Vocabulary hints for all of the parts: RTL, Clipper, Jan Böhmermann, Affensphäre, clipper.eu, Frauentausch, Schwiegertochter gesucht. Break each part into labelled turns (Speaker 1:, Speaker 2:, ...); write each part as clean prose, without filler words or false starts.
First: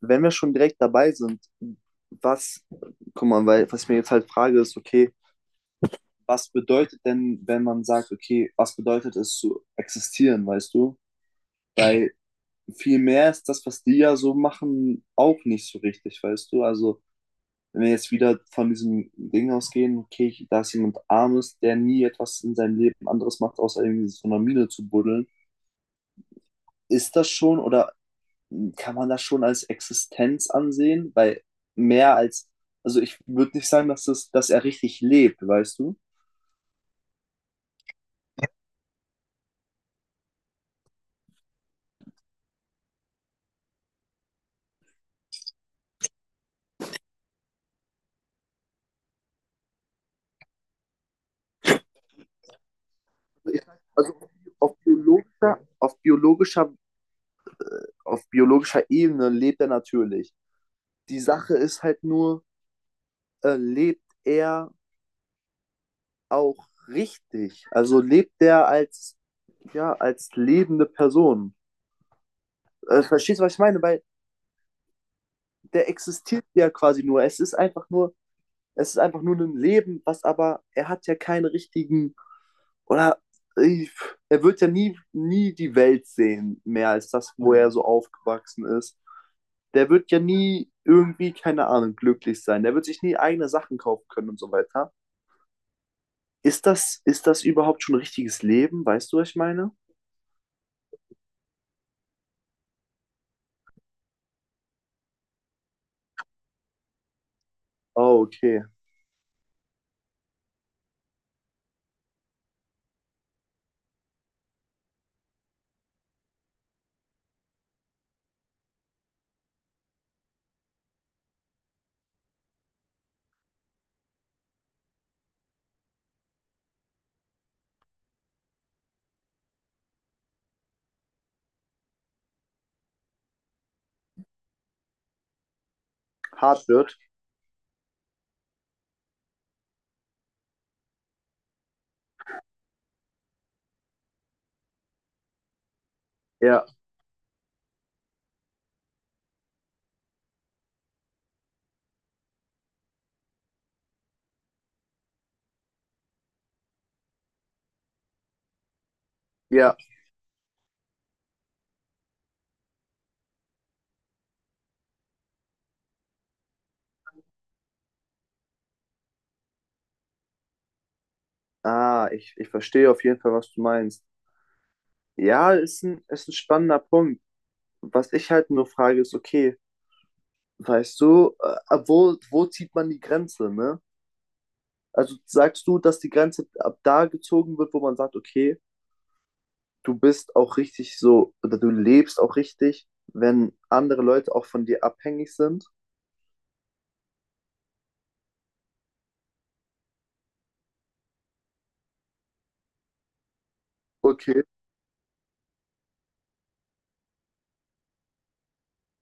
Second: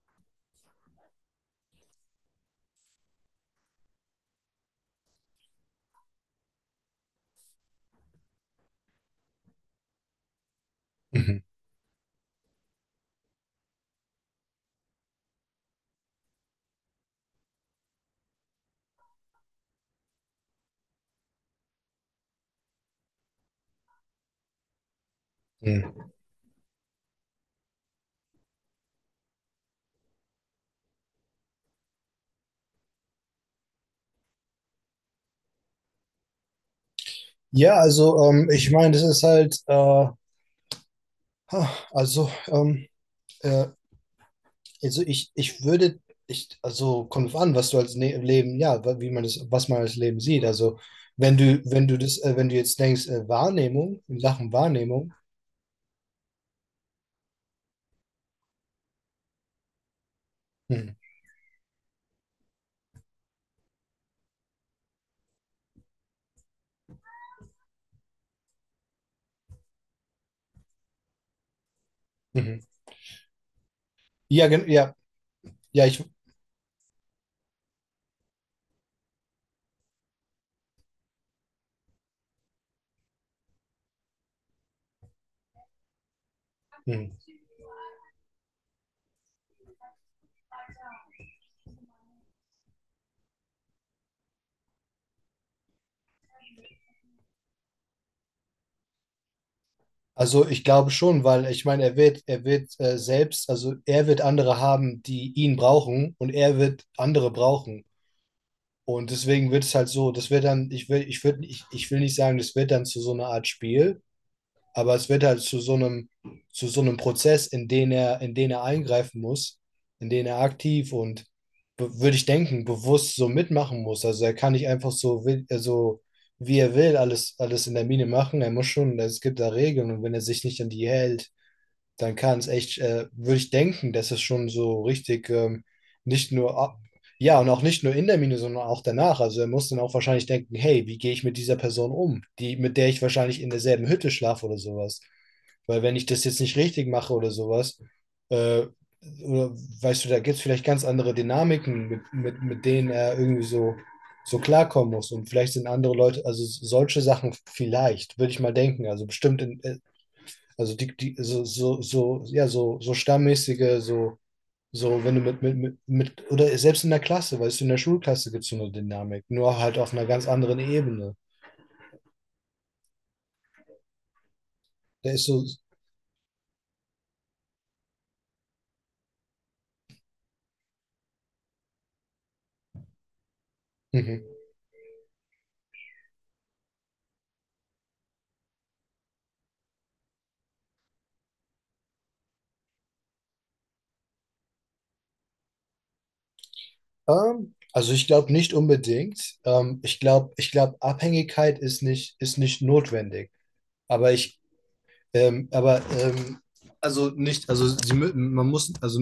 Speaker 1: Wenn wir schon direkt dabei sind, was, guck mal, weil was ich mir jetzt halt frage, ist, okay, was bedeutet denn, wenn man sagt, okay, was bedeutet es zu existieren, weißt du?
Speaker 2: Mhm.
Speaker 1: Weil viel mehr ist das, was die ja so machen, auch nicht so richtig, weißt du? Also, wenn wir jetzt wieder von diesem Ding ausgehen, okay, da ist jemand Armes, der nie etwas in seinem Leben anderes macht, außer irgendwie in so einer Mine zu buddeln,
Speaker 2: Mhm.
Speaker 1: ist das schon oder kann man das schon als Existenz ansehen? Weil mehr als, also ich würde nicht sagen, dass er richtig lebt, weißt du?
Speaker 2: Ja, also ich meine, das ist halt, also, ähm, äh, also ich würde, also kommt drauf an, was du als ne Leben, ja, wie man das, was man als Leben sieht. Also wenn du das, wenn du jetzt denkst, Wahrnehmung,
Speaker 1: Also
Speaker 2: in Sachen
Speaker 1: auf
Speaker 2: Wahrnehmung,
Speaker 1: biologischer, auf biologischer, auf biologischer Ebene lebt er natürlich.
Speaker 2: mhm.
Speaker 1: Die Sache ist halt nur, lebt er auch richtig? Also lebt er als, ja, als lebende Person?
Speaker 2: Mhm.
Speaker 1: Verstehst du, was ich meine? Weil
Speaker 2: Ja, ja, ja,
Speaker 1: der
Speaker 2: ich,
Speaker 1: existiert ja quasi nur. Es ist einfach nur ein Leben, was aber, er hat ja keinen richtigen, oder äh, er wird ja nie, nie die Welt sehen, mehr als
Speaker 2: mhm.
Speaker 1: das, wo er so aufgewachsen ist. Der wird ja nie irgendwie, keine Ahnung, glücklich sein. Der wird sich nie eigene Sachen kaufen können und so weiter. Ist das überhaupt schon richtiges Leben? Weißt du, was ich meine?
Speaker 2: Also ich glaube schon, weil ich meine, er wird selbst, also er wird andere haben, die ihn brauchen und er wird andere brauchen.
Speaker 1: Oh, okay.
Speaker 2: Und deswegen wird es halt so, das wird dann, ich will, ich würde, ich will nicht sagen, das wird dann zu so einer Art Spiel, aber es wird halt zu so einem Prozess, in den er eingreifen muss, in den er aktiv und würde ich denken, bewusst so mitmachen muss. Also er kann nicht einfach so, also wie er will, alles in der Mine machen. Er muss schon, es gibt da Regeln und wenn er sich nicht an die hält, dann kann es echt, würde ich denken, dass es schon so richtig nicht nur
Speaker 1: Hart
Speaker 2: ab,
Speaker 1: wird.
Speaker 2: ja, und auch nicht nur in der Mine, sondern auch danach. Also er muss dann auch wahrscheinlich denken, hey, wie gehe ich mit dieser Person um, die, mit der ich wahrscheinlich in derselben Hütte schlafe oder sowas. Weil wenn ich das jetzt nicht
Speaker 1: Ja,
Speaker 2: richtig mache oder sowas, äh, oder, weißt du, da gibt es vielleicht ganz andere Dynamiken, mit denen er irgendwie so, so klarkommen muss. Und vielleicht sind andere Leute, also solche Sachen vielleicht, würde ich mal denken. Also bestimmt in,
Speaker 1: ja.
Speaker 2: also so, so stammmäßige, so, so, wenn du mit, oder selbst in der Klasse, weißt du, in der Schulklasse gibt es so eine Dynamik, nur halt auf einer ganz anderen Ebene.
Speaker 1: Ah, ich verstehe auf jeden Fall, was du meinst.
Speaker 2: Der ist so,
Speaker 1: Ja, ist ein spannender Punkt. Was ich halt nur frage, ist, okay, weißt du, ab wo, wo zieht man die Grenze, ne?
Speaker 2: mhm.
Speaker 1: Also sagst du, dass die Grenze ab da gezogen wird, wo man sagt, okay, du bist auch richtig so, oder du lebst auch richtig, wenn andere Leute auch von dir abhängig sind?
Speaker 2: Also ich glaube nicht unbedingt. Ich glaube, Abhängigkeit ist nicht notwendig. Aber ich,
Speaker 1: Okay,
Speaker 2: Ähm, aber ähm, also nicht, also man muss, also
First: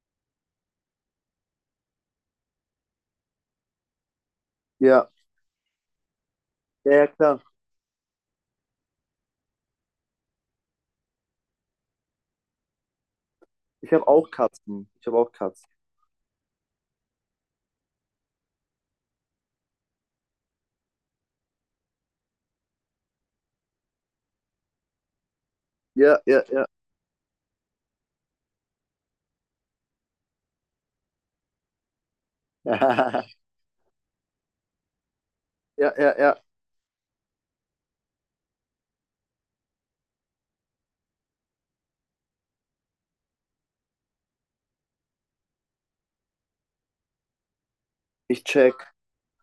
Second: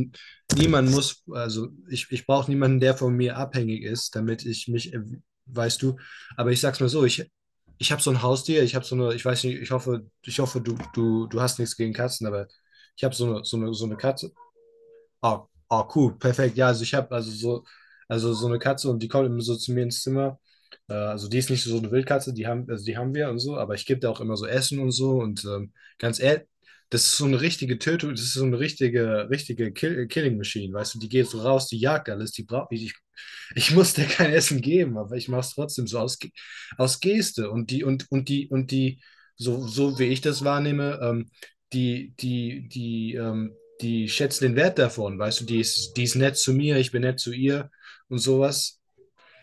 Speaker 2: niemand muss, ich brauche niemanden, der von mir abhängig ist, damit ich mich,
Speaker 1: ja,
Speaker 2: weißt du, aber ich sag's mal
Speaker 1: ja,
Speaker 2: so,
Speaker 1: ja,
Speaker 2: ich,
Speaker 1: klar.
Speaker 2: ich habe so ein Haustier, ich habe so eine, ich weiß nicht, ich hoffe, du hast nichts gegen Katzen, aber ich habe so eine, so
Speaker 1: Ich
Speaker 2: eine
Speaker 1: habe auch
Speaker 2: Katze.
Speaker 1: Katzen. Ich habe auch
Speaker 2: Ah,
Speaker 1: Katzen.
Speaker 2: ah, cool, perfekt. Ja, also ich habe also so eine Katze und die kommt immer so zu mir ins Zimmer. Also die ist nicht so eine Wildkatze, die haben, also die haben wir und so, aber ich gebe da auch immer so Essen und so. Und ganz
Speaker 1: Ja, ja,
Speaker 2: ehrlich,
Speaker 1: ja.
Speaker 2: das ist so eine richtige Tötung, das ist so eine richtige, richtige Killing Machine, weißt du, die geht so raus, die jagt alles, die braucht nicht. Ich muss der kein Essen geben, aber ich mache es trotzdem
Speaker 1: Ja,
Speaker 2: so
Speaker 1: ja,
Speaker 2: aus,
Speaker 1: ja.
Speaker 2: aus Geste. Und die, und die, so, so wie ich das wahrnehme, die, die, die, ähm, die schätzt den Wert davon, weißt du, die ist nett zu mir, ich bin nett zu ihr und
Speaker 1: Ich check.
Speaker 2: sowas.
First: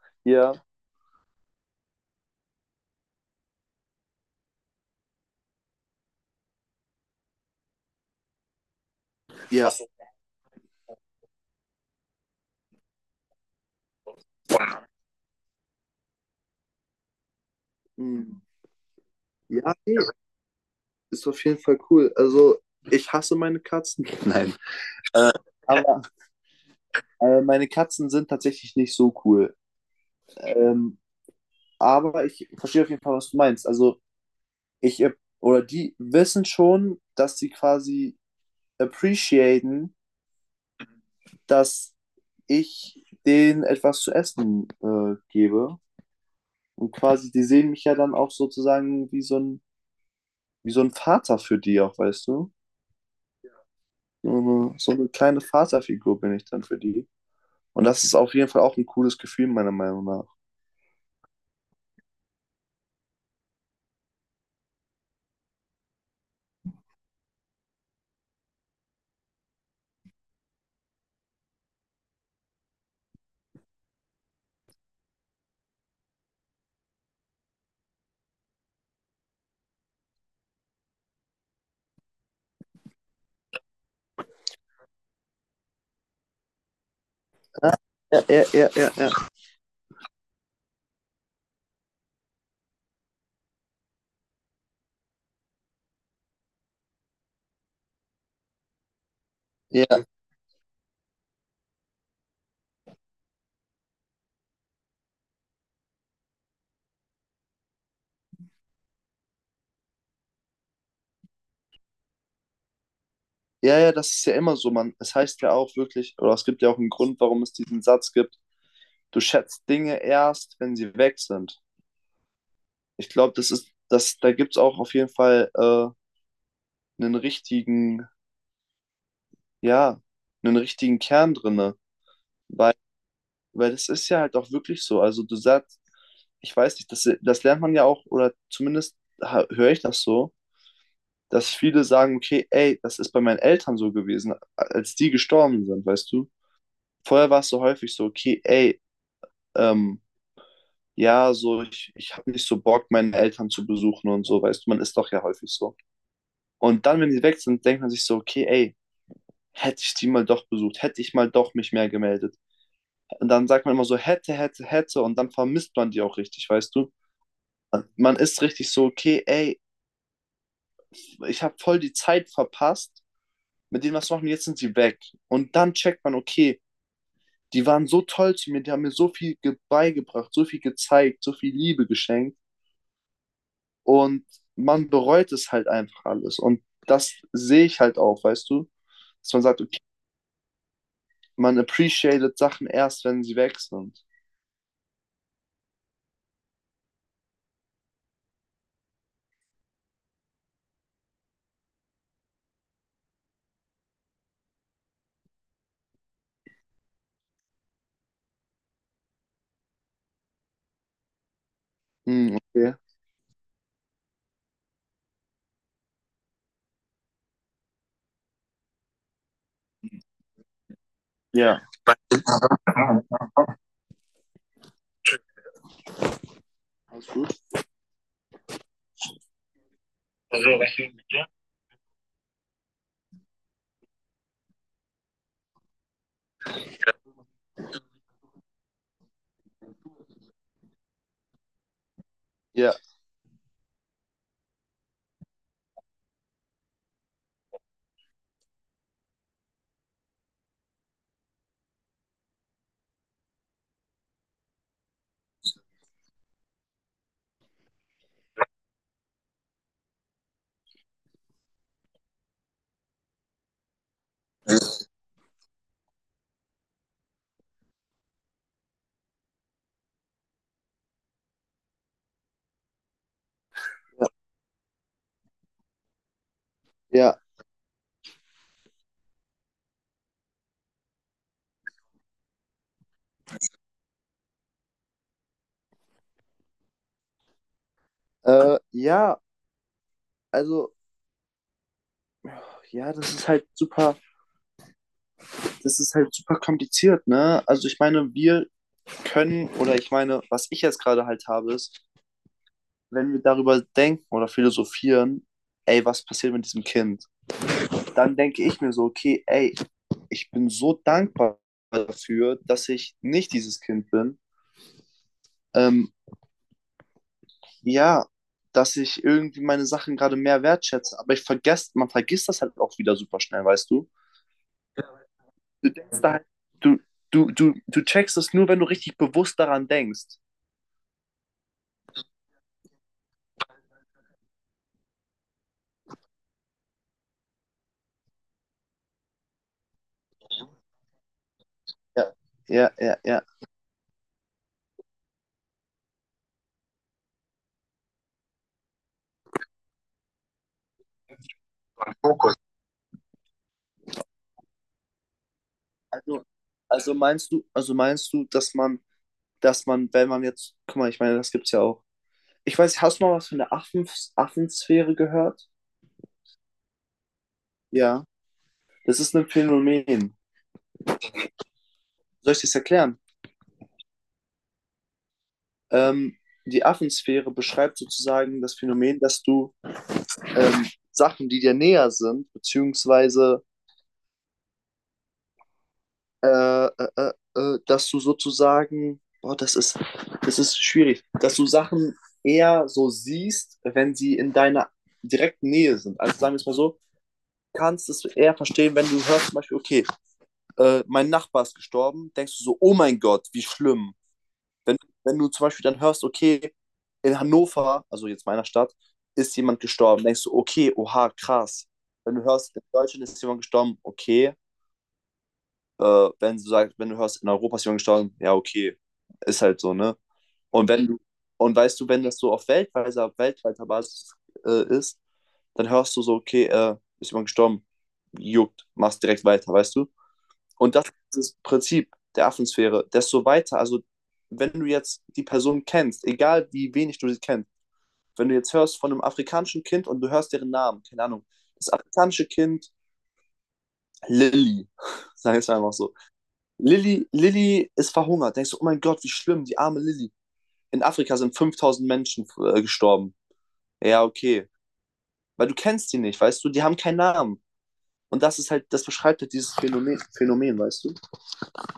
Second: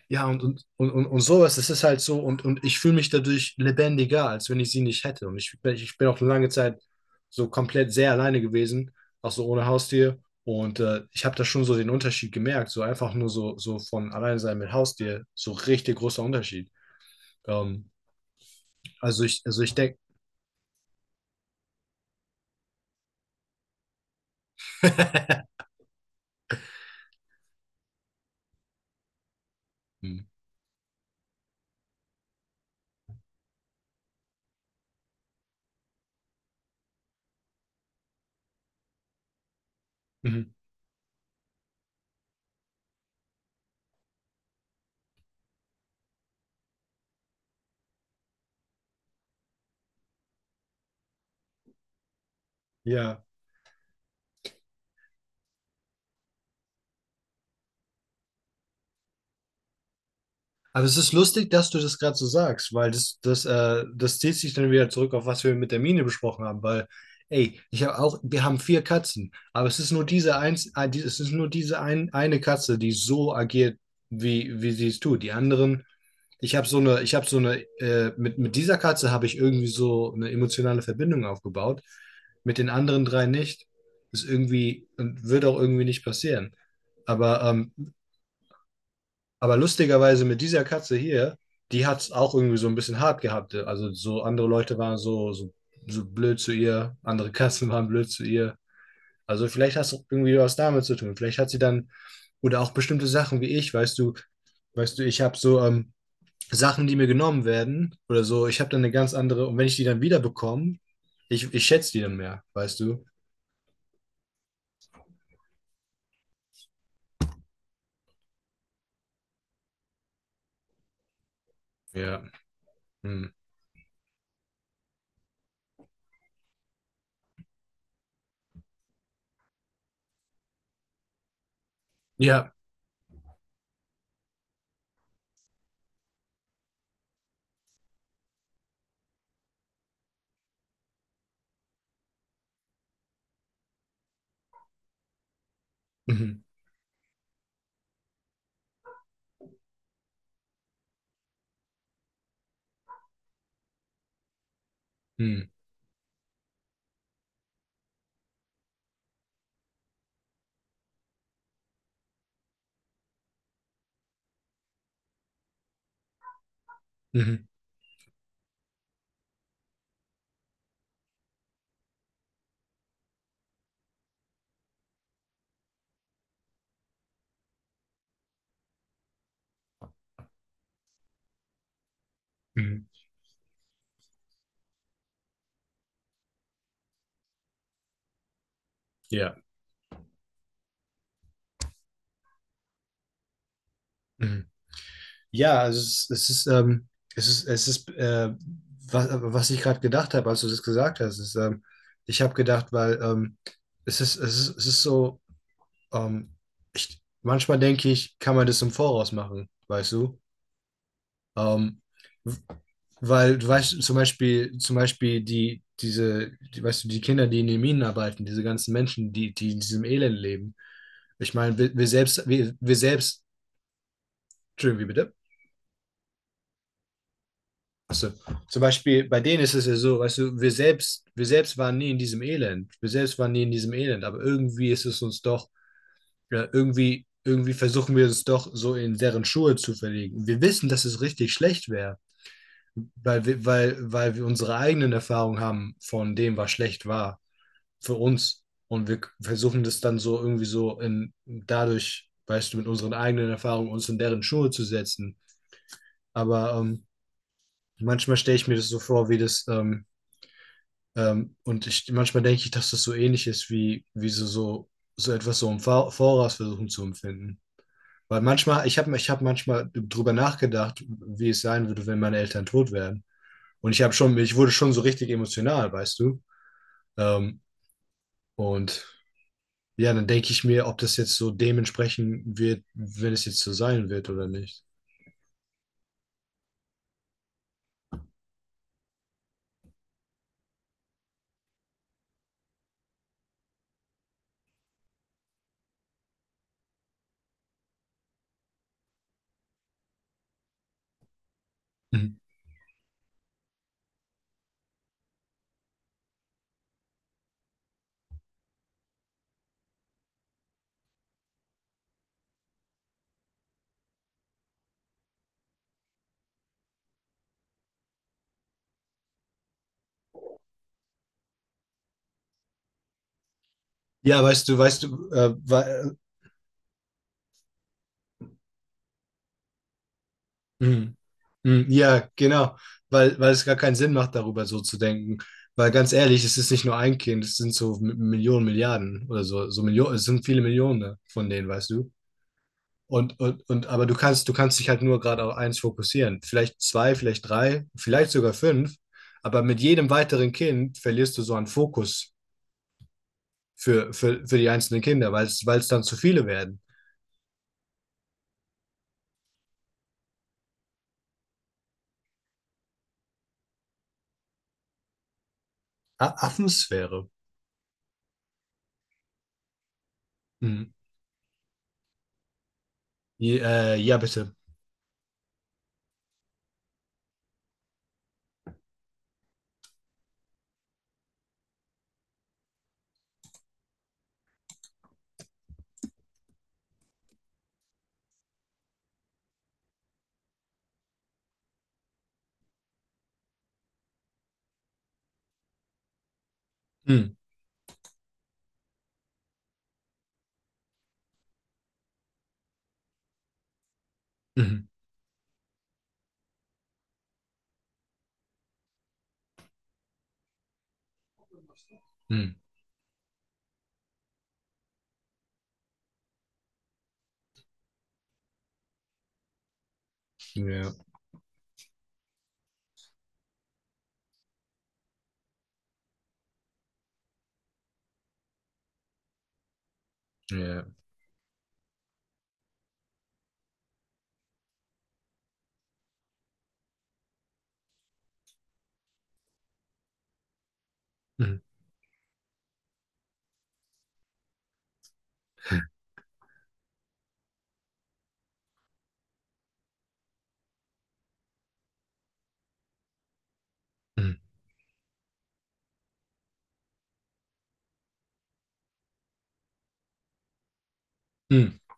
Speaker 2: Ja,
Speaker 1: Ja,
Speaker 2: und sowas, das ist halt so, und ich fühle mich dadurch lebendiger, als wenn ich sie nicht hätte. Und ich bin auch eine lange Zeit so komplett sehr alleine gewesen, auch so ohne
Speaker 1: ja.
Speaker 2: Haustier. Und ich habe da schon so den Unterschied gemerkt, so einfach nur so, so von alleine sein mit Haustier, so richtig großer Unterschied. Ähm,
Speaker 1: Hm.
Speaker 2: also ich
Speaker 1: Ja, nee,
Speaker 2: denke,
Speaker 1: ist auf jeden Fall cool. Also, ich hasse meine Katzen. Nein. Äh, aber meine Katzen sind tatsächlich nicht so cool. Ähm, aber ich verstehe auf jeden Fall, was du meinst. Also ich oder die wissen schon, dass sie quasi appreciaten, dass ich denen etwas zu essen gebe. Und quasi, die sehen mich ja dann auch sozusagen wie so ein Vater für die auch, weißt du?
Speaker 2: ja.
Speaker 1: So eine kleine Vaterfigur bin ich dann für die. Und das ist auf jeden Fall auch ein cooles Gefühl, meiner Meinung nach.
Speaker 2: Aber es ist lustig, dass du das gerade so sagst, weil das zieht sich dann wieder zurück auf was wir mit der Mine besprochen haben, weil, ey, ich habe auch, wir haben vier Katzen, aber es ist nur diese eins, es ist nur eine Katze, die so agiert, wie sie es tut. Die anderen, ich habe so eine, ich habe so eine, mit dieser Katze habe ich irgendwie so eine emotionale Verbindung aufgebaut, mit den anderen drei nicht. Ist irgendwie und wird auch irgendwie nicht passieren. Aber ähm,
Speaker 1: Ja, ja, ja, ja, ja.
Speaker 2: aber lustigerweise mit dieser Katze hier, die hat es auch irgendwie so ein bisschen hart gehabt. Also so andere Leute waren so blöd zu ihr, andere Katzen waren blöd zu ihr. Also vielleicht
Speaker 1: Ja,
Speaker 2: hast du irgendwie was damit zu tun. Vielleicht hat sie dann, oder auch bestimmte Sachen wie ich, weißt du, ich habe so Sachen, die mir genommen werden oder so, ich habe dann eine ganz andere, und wenn ich die dann wieder bekomme, ich schätze die dann mehr, weißt du?
Speaker 1: ja, ja, das ist ja immer so, man. Es heißt ja auch wirklich, oder es gibt ja auch einen Grund, warum es diesen Satz gibt, du schätzt Dinge erst, wenn sie weg sind.
Speaker 2: Ja.
Speaker 1: Ich
Speaker 2: Hm.
Speaker 1: glaube, da gibt es auch auf jeden Fall einen richtigen, ja, einen richtigen Kern drinne.
Speaker 2: Ja.
Speaker 1: Weil das ist ja halt auch wirklich so. Also du sagst, ich weiß nicht, das lernt man ja auch, oder zumindest höre ich das so, dass viele sagen, okay, ey, das ist bei meinen Eltern so gewesen, als die gestorben sind, weißt du?
Speaker 2: Mhm.
Speaker 1: Vorher war es so häufig so, okay, ey, ähm, ja, so, ich habe nicht so Bock, meine Eltern zu besuchen und so, weißt du, man ist doch ja
Speaker 2: Mhm.
Speaker 1: häufig so. Und dann, wenn die weg sind, denkt man sich so, okay, ey, hätte ich die mal doch besucht, hätte ich mal doch mich mehr gemeldet. Und dann sagt man immer so, hätte, hätte, hätte, und dann vermisst man die auch richtig, weißt du?
Speaker 2: Mhm.
Speaker 1: Man ist richtig so, okay, ey, ich habe voll die Zeit verpasst, mit denen was machen, jetzt sind sie weg. Und dann checkt man, okay, die waren so toll zu mir, die haben mir so viel beigebracht, so viel gezeigt, so viel Liebe geschenkt.
Speaker 2: Mhm.
Speaker 1: Und man bereut es halt einfach alles. Und das sehe ich halt auch, weißt du? Dass
Speaker 2: Ja.
Speaker 1: man sagt, okay, man appreciated Sachen erst, wenn sie weg sind.
Speaker 2: Mhm. Ja, also es ist, was, was ich gerade gedacht habe, als du das gesagt hast, ist, ich habe gedacht, weil es ist so, ähm, manchmal denke ich, kann man das im Voraus machen, weißt du? Ähm,
Speaker 1: Hm,
Speaker 2: w-
Speaker 1: okay.
Speaker 2: weil du weißt, zum Beispiel, die, weißt du, die Kinder, die in den Minen arbeiten, diese ganzen Menschen, die in diesem Elend leben. Ich meine,
Speaker 1: Ja.
Speaker 2: wir, wir
Speaker 1: Yeah.
Speaker 2: selbst, Entschuldigung, wie bitte?
Speaker 1: Alles gut?
Speaker 2: Klasse. Zum Beispiel bei denen ist es ja so, weißt du,
Speaker 1: Also, was ist mit
Speaker 2: wir
Speaker 1: dir?
Speaker 2: selbst waren nie in diesem Elend. Wir selbst waren nie in diesem Elend, aber irgendwie ist es uns doch, ja, irgendwie versuchen wir uns doch so in deren Schuhe zu verlegen. Wir wissen, dass es richtig schlecht wäre,
Speaker 1: Ja,
Speaker 2: weil wir unsere eigenen Erfahrungen haben von dem, was schlecht war für uns. Und wir versuchen das dann so irgendwie so in, dadurch, weißt du, mit unseren eigenen Erfahrungen uns in deren Schuhe zu setzen. Aber manchmal stelle ich mir das so vor, wie das, und ich, manchmal denke ich, dass das so ähnlich ist, so etwas so im Voraus versuchen zu empfinden. Weil manchmal, ich hab manchmal drüber nachgedacht, wie es sein würde, wenn meine Eltern tot wären. Und ich wurde schon so richtig emotional, weißt du?
Speaker 1: ja.
Speaker 2: Ähm, und ja, dann denke ich mir, ob das jetzt so dementsprechend wird, wenn es jetzt so sein wird oder nicht.
Speaker 1: Ja, also, ja, das ist halt super kompliziert, ne? Also ich meine, wir können, oder ich meine, was ich jetzt gerade halt habe, ist,
Speaker 2: Mhm.
Speaker 1: wenn wir darüber denken oder philosophieren, ey, was passiert mit diesem Kind? Dann denke ich mir so, okay, ey, ich bin so dankbar dafür, dass ich nicht dieses Kind bin. Ähm, ja, dass ich irgendwie meine Sachen gerade mehr wertschätze. Aber ich vergesse, man vergisst das halt auch wieder super schnell, weißt du?
Speaker 2: Ja, weißt du,
Speaker 1: Du denkst da halt, du, du checkst es nur, wenn du richtig bewusst daran denkst.
Speaker 2: mhm. Mhm. Ja, genau, weil es gar keinen Sinn macht, darüber so zu denken. Weil ganz ehrlich, es ist nicht nur ein Kind, es sind so Millionen, Milliarden oder so, so Millionen, es sind viele Millionen von denen, weißt du?
Speaker 1: Ja, ja, ja,
Speaker 2: Und,
Speaker 1: ja.
Speaker 2: aber du kannst dich halt nur gerade auf eins fokussieren. Vielleicht zwei, vielleicht drei, vielleicht sogar fünf. Aber mit jedem weiteren Kind verlierst du so einen Fokus für die einzelnen Kinder, weil es dann zu
Speaker 1: Also,
Speaker 2: viele werden.
Speaker 1: also meinst du, dass man, wenn man jetzt, guck mal, ich meine, das gibt's ja auch. Ich weiß, hast du mal was von der Affensphäre gehört?
Speaker 2: A Affensphäre.
Speaker 1: Ja. Das ist ein Phänomen.
Speaker 2: Mhm.
Speaker 1: Soll ich das erklären?
Speaker 2: Ja, ja, bitte.
Speaker 1: Ähm, Die Affensphäre beschreibt sozusagen das Phänomen, dass du Sachen, die dir näher sind, beziehungsweise äh, dass du sozusagen, boah, das ist schwierig, dass du Sachen eher so siehst, wenn sie in deiner direkten Nähe sind. Also sagen wir es mal so,
Speaker 2: Mhm.
Speaker 1: kannst es eher verstehen, wenn du hörst zum Beispiel, okay, mein Nachbar ist gestorben, denkst du so, oh mein Gott, wie schlimm.
Speaker 2: Mhm.
Speaker 1: Wenn, wenn du zum Beispiel dann hörst, okay, in Hannover, also jetzt meiner Stadt, ist jemand gestorben, denkst du, okay, oha, krass. Wenn du
Speaker 2: Mhm.
Speaker 1: hörst, in Deutschland ist jemand gestorben, okay. Wenn du sagst, wenn du hörst, in Europa ist jemand gestorben, ja, okay. Ist halt so, ne? Und
Speaker 2: Ja.
Speaker 1: wenn du, und weißt du, wenn das so auf weltweiter Basis ist, dann hörst du so, okay, ist jemand gestorben, juckt, machst direkt weiter, weißt du?
Speaker 2: Ja.
Speaker 1: Und das ist das Prinzip der Affensphäre. Desto weiter, also wenn du jetzt die Person kennst, egal wie wenig du sie kennst, wenn du jetzt hörst von einem afrikanischen Kind und du hörst deren Namen, keine Ahnung,
Speaker 2: Mhm.
Speaker 1: das afrikanische Kind Lilly, sag ich einfach so. Lilly ist verhungert. Denkst du, oh mein Gott, wie schlimm, die arme Lilly. In Afrika sind 5000 Menschen gestorben. Ja,
Speaker 2: Mhm.
Speaker 1: okay. Weil du kennst die nicht, weißt du, die haben keinen Namen. Und das ist halt, das beschreibt halt dieses Phänomen, weißt du?
Speaker 2: Mhm.